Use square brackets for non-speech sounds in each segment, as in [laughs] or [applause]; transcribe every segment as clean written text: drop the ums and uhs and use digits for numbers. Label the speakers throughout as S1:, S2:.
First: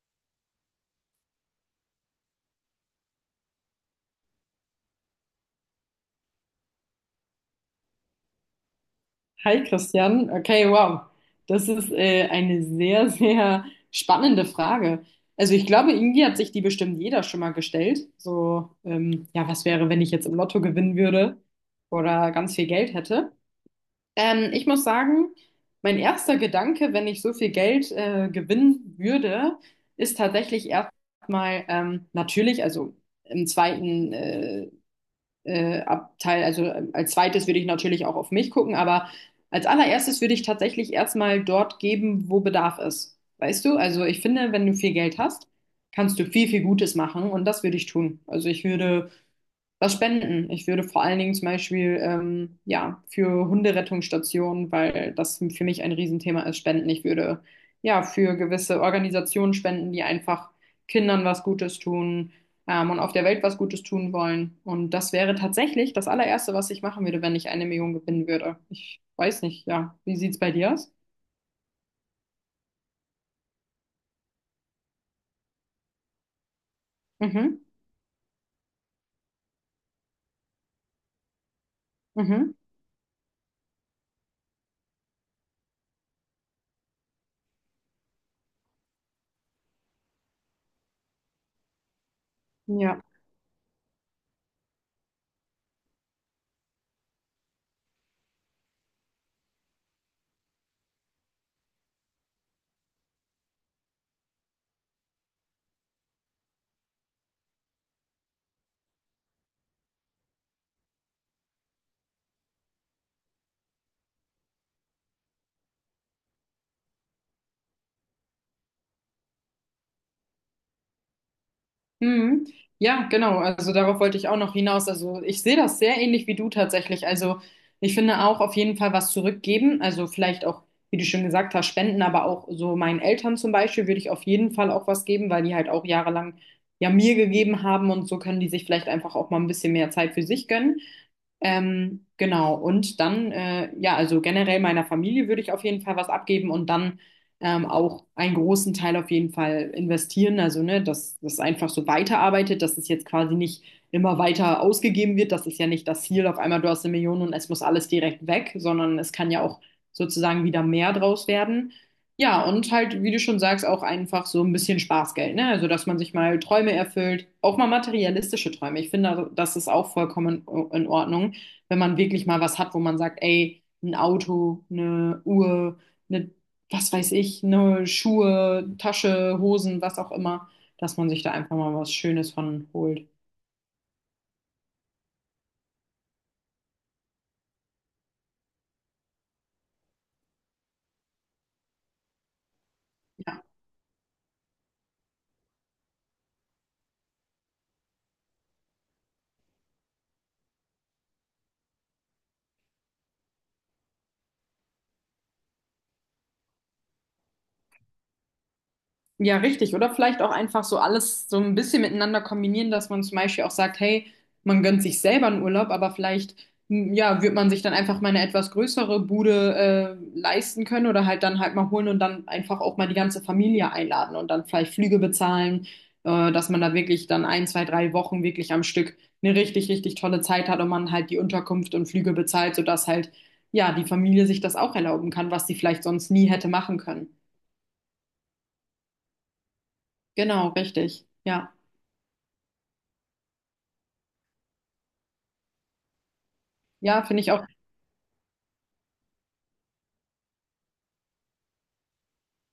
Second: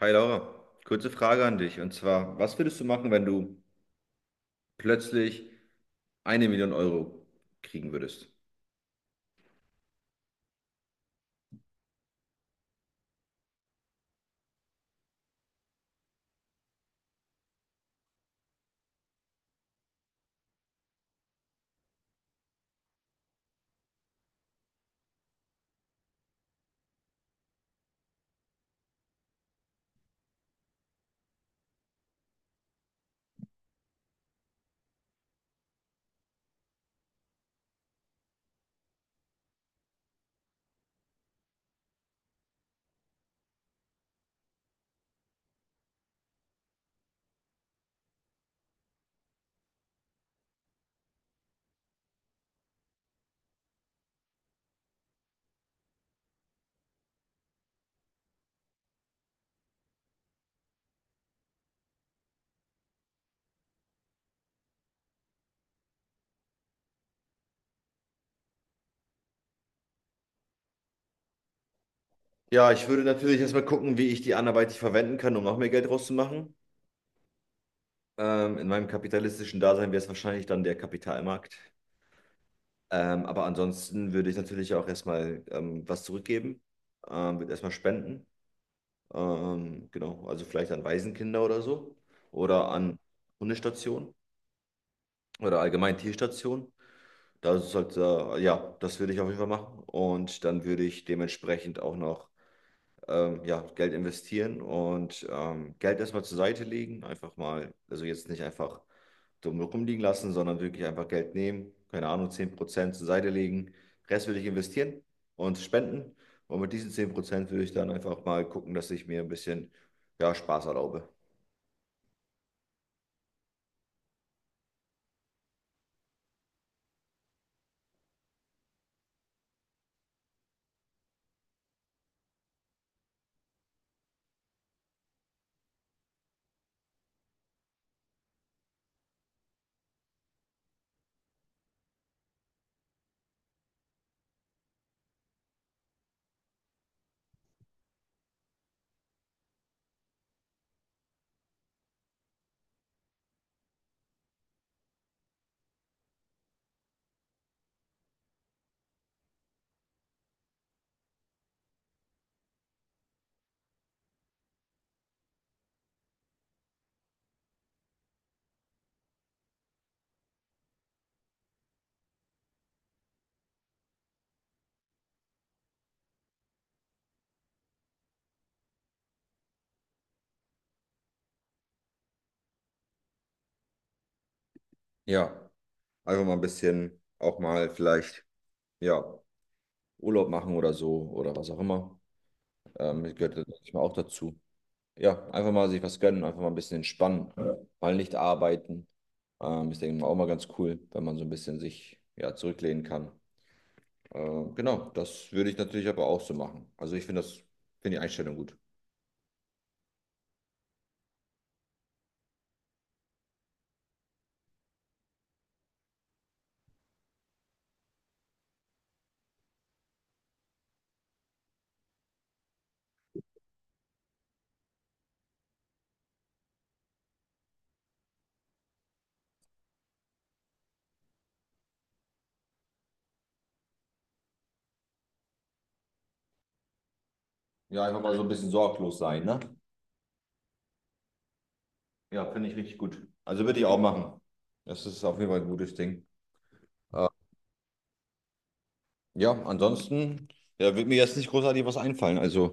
S1: Hi Laura, kurze Frage an dich. Und zwar, was würdest du machen, wenn du plötzlich 1.000.000 € kriegen würdest?
S2: Hi Christian, okay, wow. Das ist eine sehr, sehr spannende Frage. Also ich glaube, irgendwie hat sich die bestimmt jeder schon mal gestellt. So, ja, was wäre, wenn ich jetzt im Lotto gewinnen würde oder ganz viel Geld hätte? Ich muss sagen, mein erster Gedanke, wenn ich so viel Geld gewinnen würde, ist tatsächlich erstmal natürlich, also im zweiten Abteil, also als zweites würde ich natürlich auch auf mich gucken, aber als allererstes würde ich tatsächlich erstmal dort geben, wo Bedarf ist. Weißt du? Also ich finde, wenn du viel Geld hast, kannst du viel, viel Gutes machen und das würde ich tun. Also ich würde was spenden. Ich würde vor allen Dingen zum Beispiel ja, für Hunderettungsstationen, weil das für mich ein Riesenthema ist, spenden. Ich würde ja für gewisse Organisationen spenden, die einfach Kindern was Gutes tun und auf der Welt was Gutes tun wollen. Und das wäre tatsächlich das allererste, was ich machen würde, wenn ich eine Million gewinnen würde. Ich weiß nicht, ja. Wie sieht's bei dir aus?
S1: Ja, ich würde natürlich erstmal gucken, wie ich die anderweitig verwenden kann, um noch mehr Geld rauszumachen.
S2: Mhm.
S1: In meinem kapitalistischen Dasein wäre es wahrscheinlich dann der Kapitalmarkt.
S2: Mhm.
S1: Aber ansonsten würde ich natürlich auch erstmal was zurückgeben, würde erstmal spenden. Genau, also vielleicht an Waisenkinder oder so oder an
S2: Ja.
S1: Hundestationen oder allgemein Tierstationen. Das sollte ja, das würde ich auf jeden Fall machen. Und dann würde ich dementsprechend auch noch ja, Geld investieren und Geld erstmal zur Seite legen. Einfach mal, also jetzt nicht einfach dumm rumliegen lassen, sondern wirklich einfach Geld nehmen. Keine Ahnung, 10% zur Seite legen. Rest würde ich investieren und spenden. Und mit diesen 10% würde ich dann einfach mal gucken, dass ich mir ein bisschen ja, Spaß erlaube.
S2: Mhm. Ja, genau. Also darauf wollte ich auch noch hinaus. Also ich sehe das sehr ähnlich wie du tatsächlich. Also ich finde auch auf jeden Fall was zurückgeben. Also vielleicht auch, wie du schon gesagt hast, spenden, aber auch so meinen Eltern zum Beispiel würde ich auf jeden Fall auch was geben, weil die halt auch jahrelang ja mir gegeben haben und so können die sich vielleicht einfach auch mal ein bisschen mehr Zeit für sich gönnen. Genau. Und dann, ja, also generell meiner Familie würde ich auf jeden Fall was abgeben und dann auch einen großen Teil auf jeden Fall investieren. Also, ne, dass das einfach so weiterarbeitet, dass es jetzt quasi nicht immer weiter ausgegeben wird. Das ist ja nicht das Ziel, auf einmal du hast eine Million und es muss alles direkt weg, sondern es kann ja auch sozusagen wieder mehr draus werden. Ja, und halt, wie du schon sagst, auch einfach so ein bisschen Spaßgeld, ne? Also, dass man sich mal Träume erfüllt, auch mal materialistische Träume. Ich finde, also, das ist auch vollkommen in Ordnung, wenn man wirklich mal was hat, wo man sagt, ey, ein Auto, eine Uhr, eine was weiß ich, ne, Schuhe, Tasche, Hosen, was auch immer, dass man sich da einfach mal was Schönes von holt.
S1: Ja, einfach mal ein bisschen auch mal vielleicht ja, Urlaub machen oder so oder was auch immer. Das gehört
S2: Ja.
S1: manchmal auch dazu. Ja, einfach mal sich was gönnen, einfach mal ein bisschen entspannen, ja. Mal nicht arbeiten. Ist, denke ich mal, auch mal ganz cool, wenn man so ein bisschen sich ja, zurücklehnen kann. Genau, das würde ich natürlich aber auch so machen. Also ich finde das, finde die Einstellung gut.
S2: Ja, richtig. Oder vielleicht auch einfach so alles so ein bisschen miteinander kombinieren, dass man zum Beispiel auch sagt, hey, man gönnt sich selber einen Urlaub, aber vielleicht, ja, wird man sich dann einfach mal eine etwas größere Bude, leisten können oder halt dann halt mal holen und dann einfach auch mal die ganze Familie einladen und dann vielleicht Flüge bezahlen, dass man da wirklich dann ein, zwei, drei Wochen wirklich am Stück eine richtig, richtig tolle Zeit hat und man halt die Unterkunft und Flüge bezahlt, sodass halt, ja, die Familie sich das auch erlauben kann, was sie vielleicht sonst nie hätte machen können.
S1: Ja, einfach mal so ein bisschen sorglos sein, ne?
S2: Genau, richtig. Ja.
S1: Ja, finde ich richtig gut. Also würde ich auch machen. Das ist auf jeden Fall ein gutes Ding.
S2: Ja,
S1: Äh,
S2: finde ich auch.
S1: ja, ansonsten, ja, wird mir jetzt nicht großartig was einfallen. Also,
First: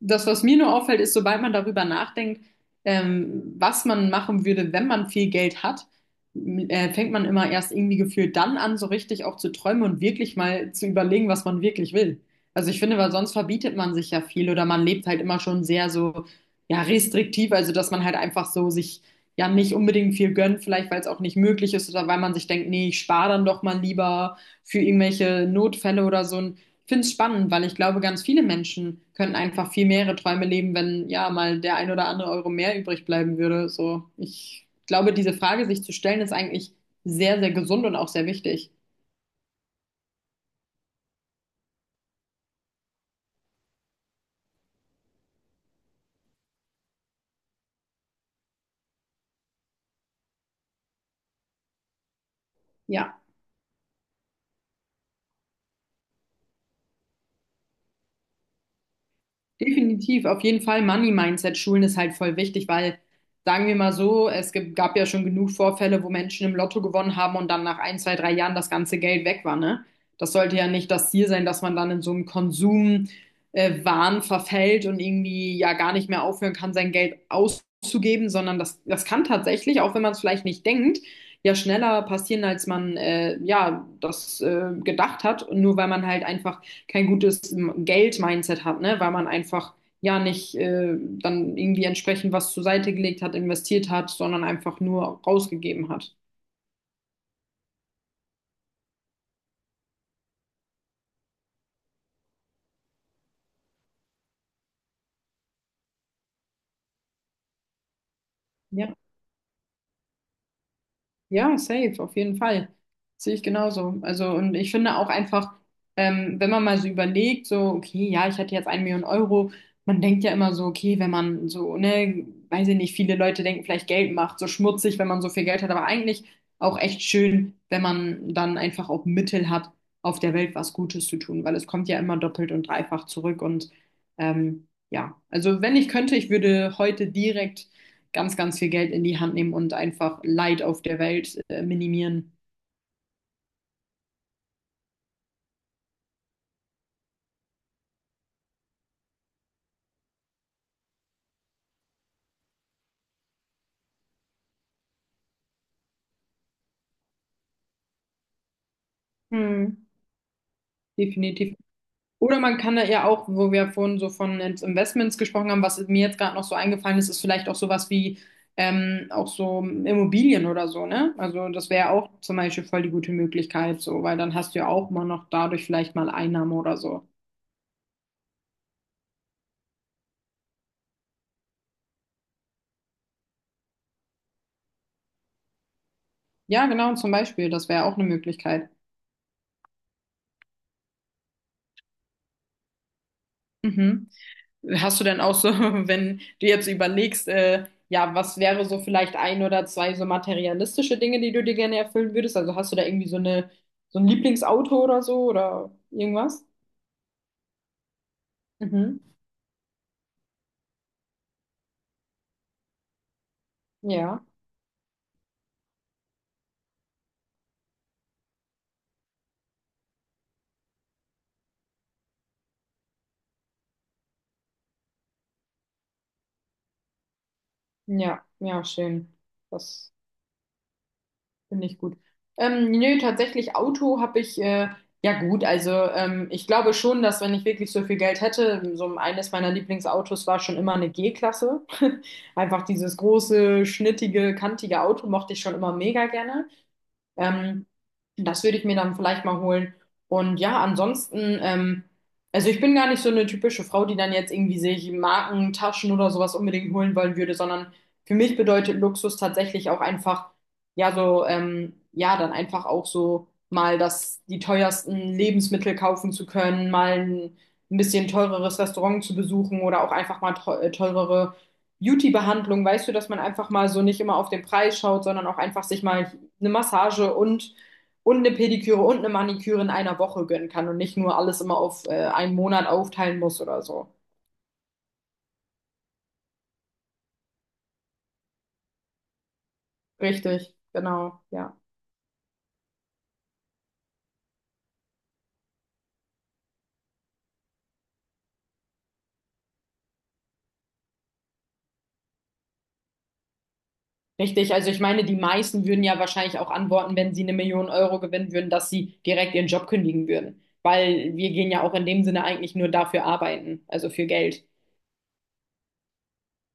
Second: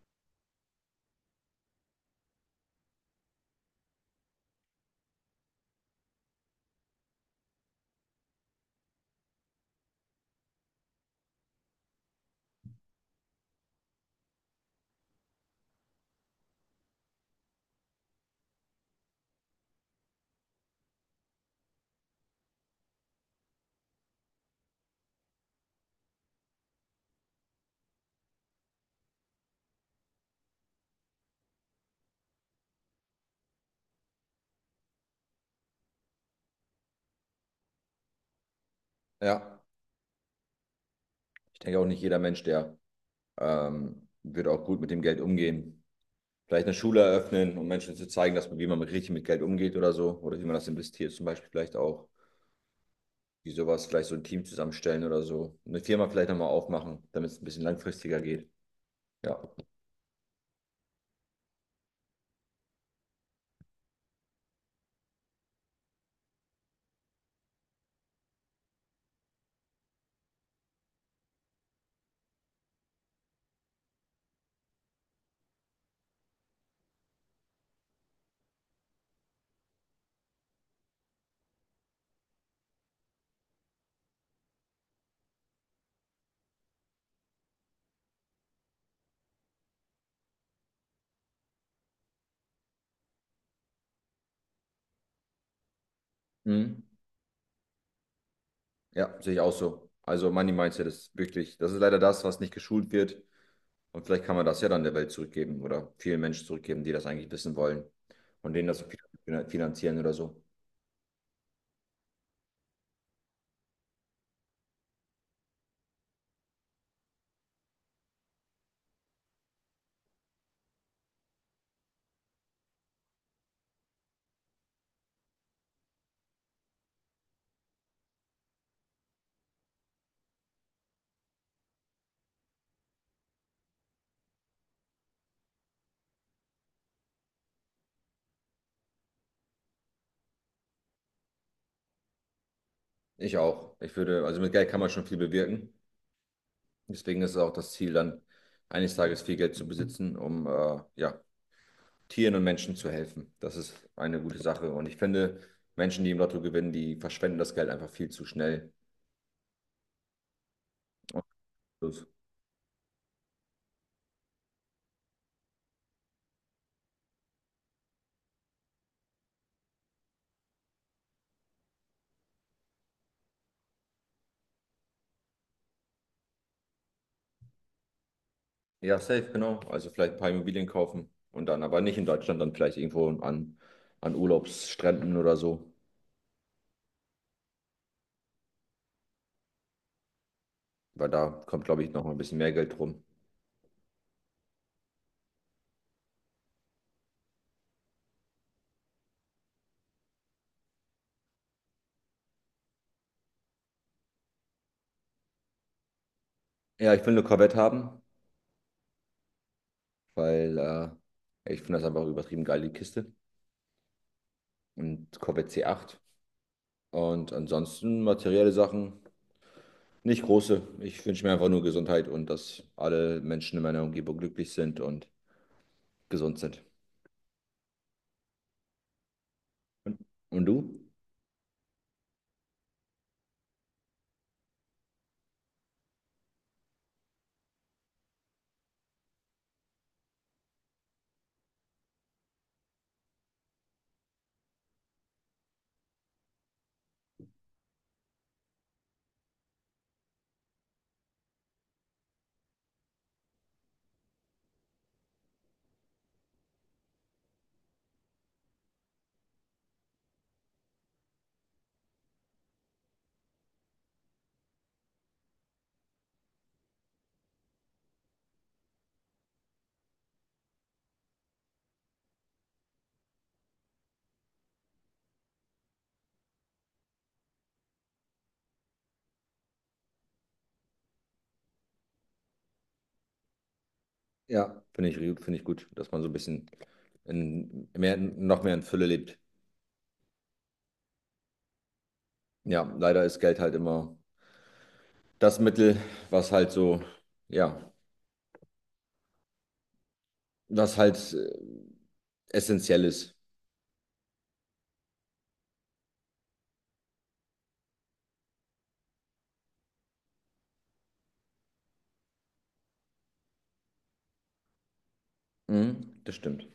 S2: Das, was mir nur auffällt, ist, sobald man darüber nachdenkt, was man machen würde, wenn man viel Geld hat, fängt man immer erst irgendwie gefühlt dann an, so richtig auch zu träumen und wirklich mal zu überlegen, was man wirklich will. Also ich finde, weil sonst verbietet man sich ja viel oder man lebt halt immer schon sehr so, ja, restriktiv, also dass man halt einfach so sich ja nicht unbedingt viel gönnt, vielleicht weil es auch nicht möglich ist oder weil man sich denkt, nee, ich spare dann doch mal lieber für irgendwelche Notfälle oder so. Finde es spannend, weil ich glaube, ganz viele Menschen könnten einfach viel mehrere Träume leben, wenn ja mal der ein oder andere Euro mehr übrig bleiben würde. So, ich glaube, diese Frage sich zu stellen, ist eigentlich sehr, sehr gesund und auch sehr wichtig.
S1: ja, ich denke auch nicht jeder Mensch, der wird auch gut mit dem Geld umgehen. Vielleicht eine Schule eröffnen, um Menschen zu zeigen, dass man, wie man richtig mit Geld umgeht oder so. Oder wie man das investiert, zum Beispiel vielleicht auch.
S2: Ja.
S1: Wie sowas, vielleicht so ein Team zusammenstellen oder so. Eine Firma vielleicht nochmal aufmachen, damit es ein bisschen langfristiger geht. Ja.
S2: Definitiv, auf jeden Fall Money-Mindset-Schulen ist halt voll wichtig, weil, sagen wir mal so, es gibt, gab ja schon genug Vorfälle, wo Menschen im Lotto gewonnen haben und dann nach ein, zwei, drei Jahren das ganze Geld weg war, ne? Das sollte ja nicht das Ziel sein, dass man dann in so einem Konsum, Wahn verfällt und irgendwie ja gar nicht mehr aufhören kann, sein Geld auszugeben, sondern das kann tatsächlich, auch wenn man es vielleicht nicht denkt, ja schneller passieren, als man ja das gedacht hat, nur weil man halt einfach kein gutes Geld-Mindset hat, ne? Weil man einfach ja nicht dann irgendwie entsprechend was zur Seite gelegt hat, investiert hat, sondern einfach nur rausgegeben hat.
S1: Mhm. Ja, sehe ich auch so. Also Money Mindset ist wirklich, das ist leider das, was nicht geschult wird. Und vielleicht kann man das ja dann der Welt zurückgeben oder vielen Menschen zurückgeben, die das eigentlich wissen wollen und denen das
S2: Ja.
S1: finanzieren oder so.
S2: Ja, safe, auf jeden Fall. Sehe ich genauso. Also, und ich finde auch einfach, wenn man mal so überlegt, so, okay, ja, ich hatte jetzt eine Million Euro, man denkt ja immer so, okay, wenn man so, ne, weiß ich nicht, viele Leute denken vielleicht Geld macht so schmutzig, wenn man so viel Geld hat, aber eigentlich auch echt schön, wenn man dann einfach auch Mittel hat, auf der Welt was Gutes zu tun, weil es kommt ja immer doppelt und dreifach zurück und ja, also wenn ich könnte, ich würde heute direkt ganz, ganz viel Geld in die Hand nehmen und einfach Leid auf der Welt minimieren.
S1: Ich auch. Ich würde, also mit Geld kann man schon viel bewirken. Deswegen ist es auch das Ziel, dann eines Tages viel Geld zu besitzen, um ja, Tieren und Menschen zu helfen. Das ist eine gute Sache. Und ich finde, Menschen, die im Lotto gewinnen, die verschwenden das Geld einfach viel zu schnell.
S2: Hm.
S1: Und
S2: Definitiv.
S1: das-
S2: Oder man kann da ja auch, wo wir vorhin so von jetzt Investments gesprochen haben, was mir jetzt gerade noch so eingefallen ist, ist vielleicht auch sowas wie auch so Immobilien oder so, ne? Also das wäre ja auch zum Beispiel voll die gute Möglichkeit, so, weil dann hast du ja auch mal noch dadurch vielleicht mal Einnahmen oder so.
S1: Ja, safe, genau. Also vielleicht ein paar Immobilien kaufen und dann aber nicht in Deutschland, dann vielleicht irgendwo an, an Urlaubsstränden oder so,
S2: Ja, genau, zum Beispiel, das wäre auch eine Möglichkeit.
S1: weil da kommt, glaube ich, noch mal ein bisschen mehr Geld rum.
S2: Mhm. Hast du denn auch so, [laughs] wenn du jetzt überlegst, ja, was wäre so vielleicht ein oder zwei so materialistische Dinge, die du dir gerne erfüllen würdest? Also hast du da irgendwie so eine, so ein Lieblingsauto oder so oder irgendwas?
S1: Ja, ich will eine Corvette haben,
S2: Mhm.
S1: weil ich finde das einfach übertrieben geil, die Kiste.
S2: Ja,
S1: Und Corvette C8. Und ansonsten materielle Sachen, nicht große. Ich wünsche mir einfach nur Gesundheit und dass alle Menschen in meiner Umgebung glücklich sind und gesund sind.
S2: ja, ja, schön. Das.
S1: Und du?
S2: Finde ich gut. Nö, tatsächlich Auto habe ich, ja gut, also ich glaube schon, dass wenn ich wirklich so viel Geld hätte, so eines meiner Lieblingsautos war schon immer eine G-Klasse. [laughs] Einfach dieses große, schnittige, kantige Auto mochte ich schon immer mega gerne. Ähm, Das würde ich mir dann vielleicht mal holen. Und ja, ansonsten, also ich bin gar nicht so eine typische Frau, die dann jetzt irgendwie sich Marken, Taschen oder sowas unbedingt holen wollen würde, sondern für mich bedeutet Luxus tatsächlich auch einfach, ja, so, ja, dann einfach auch so mal die teuersten Lebensmittel kaufen zu können, mal ein bisschen teureres Restaurant zu besuchen oder auch einfach mal teurere Beauty-Behandlung, weißt du, dass man einfach mal so nicht immer auf den Preis schaut, sondern auch einfach sich mal eine Massage und eine Pediküre und eine Maniküre in einer Woche gönnen kann und nicht nur alles immer auf einen Monat aufteilen muss oder so.
S1: Ja, finde ich gut, dass man so ein bisschen in mehr, noch mehr in Fülle lebt.
S2: Richtig, genau, ja.
S1: Ja, leider ist Geld halt immer das Mittel, was halt so, ja, was halt essentiell ist.
S2: Richtig, also ich meine, die meisten würden ja wahrscheinlich auch antworten, wenn sie eine Million Euro gewinnen würden, dass sie direkt ihren Job kündigen würden. Weil wir gehen ja auch in dem Sinne eigentlich nur dafür arbeiten, also für Geld.
S1: Mhm, das stimmt.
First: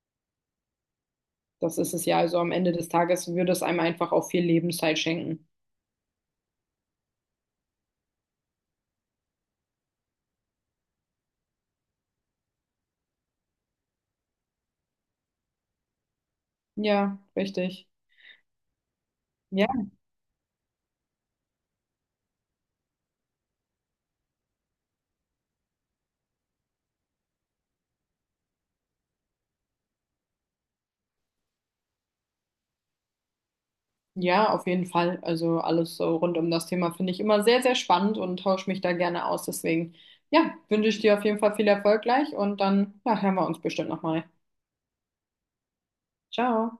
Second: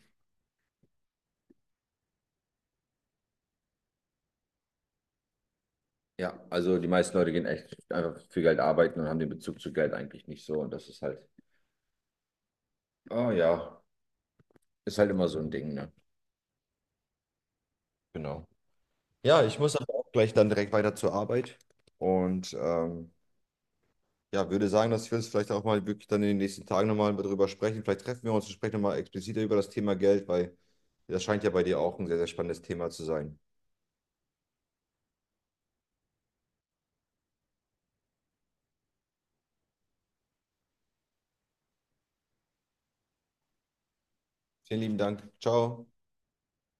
S2: Das ist es ja. Also am Ende des Tages würde es einem einfach auch viel Lebenszeit schenken.
S1: Ja, also die meisten Leute gehen echt einfach für Geld arbeiten und haben den Bezug zu Geld eigentlich nicht so. Und das ist halt, oh ja, ist halt immer so ein Ding, ne?
S2: Ja, richtig.
S1: Genau. Ja, ich
S2: Ja.
S1: muss aber auch gleich dann direkt weiter zur Arbeit. Und ja, würde sagen, dass wir uns vielleicht auch mal wirklich dann in den nächsten Tagen nochmal darüber sprechen. Vielleicht treffen wir uns und sprechen nochmal expliziter über das Thema Geld, weil das scheint ja bei dir auch ein sehr, sehr spannendes Thema zu sein.
S2: Ja, auf jeden Fall. Also alles so rund um das Thema finde ich immer sehr, sehr spannend und tausche mich da gerne aus. Deswegen, ja, wünsche ich dir auf jeden Fall viel Erfolg gleich und dann, ja, hören wir uns bestimmt nochmal.
S1: Vielen lieben Dank. Ciao.
S2: Ciao.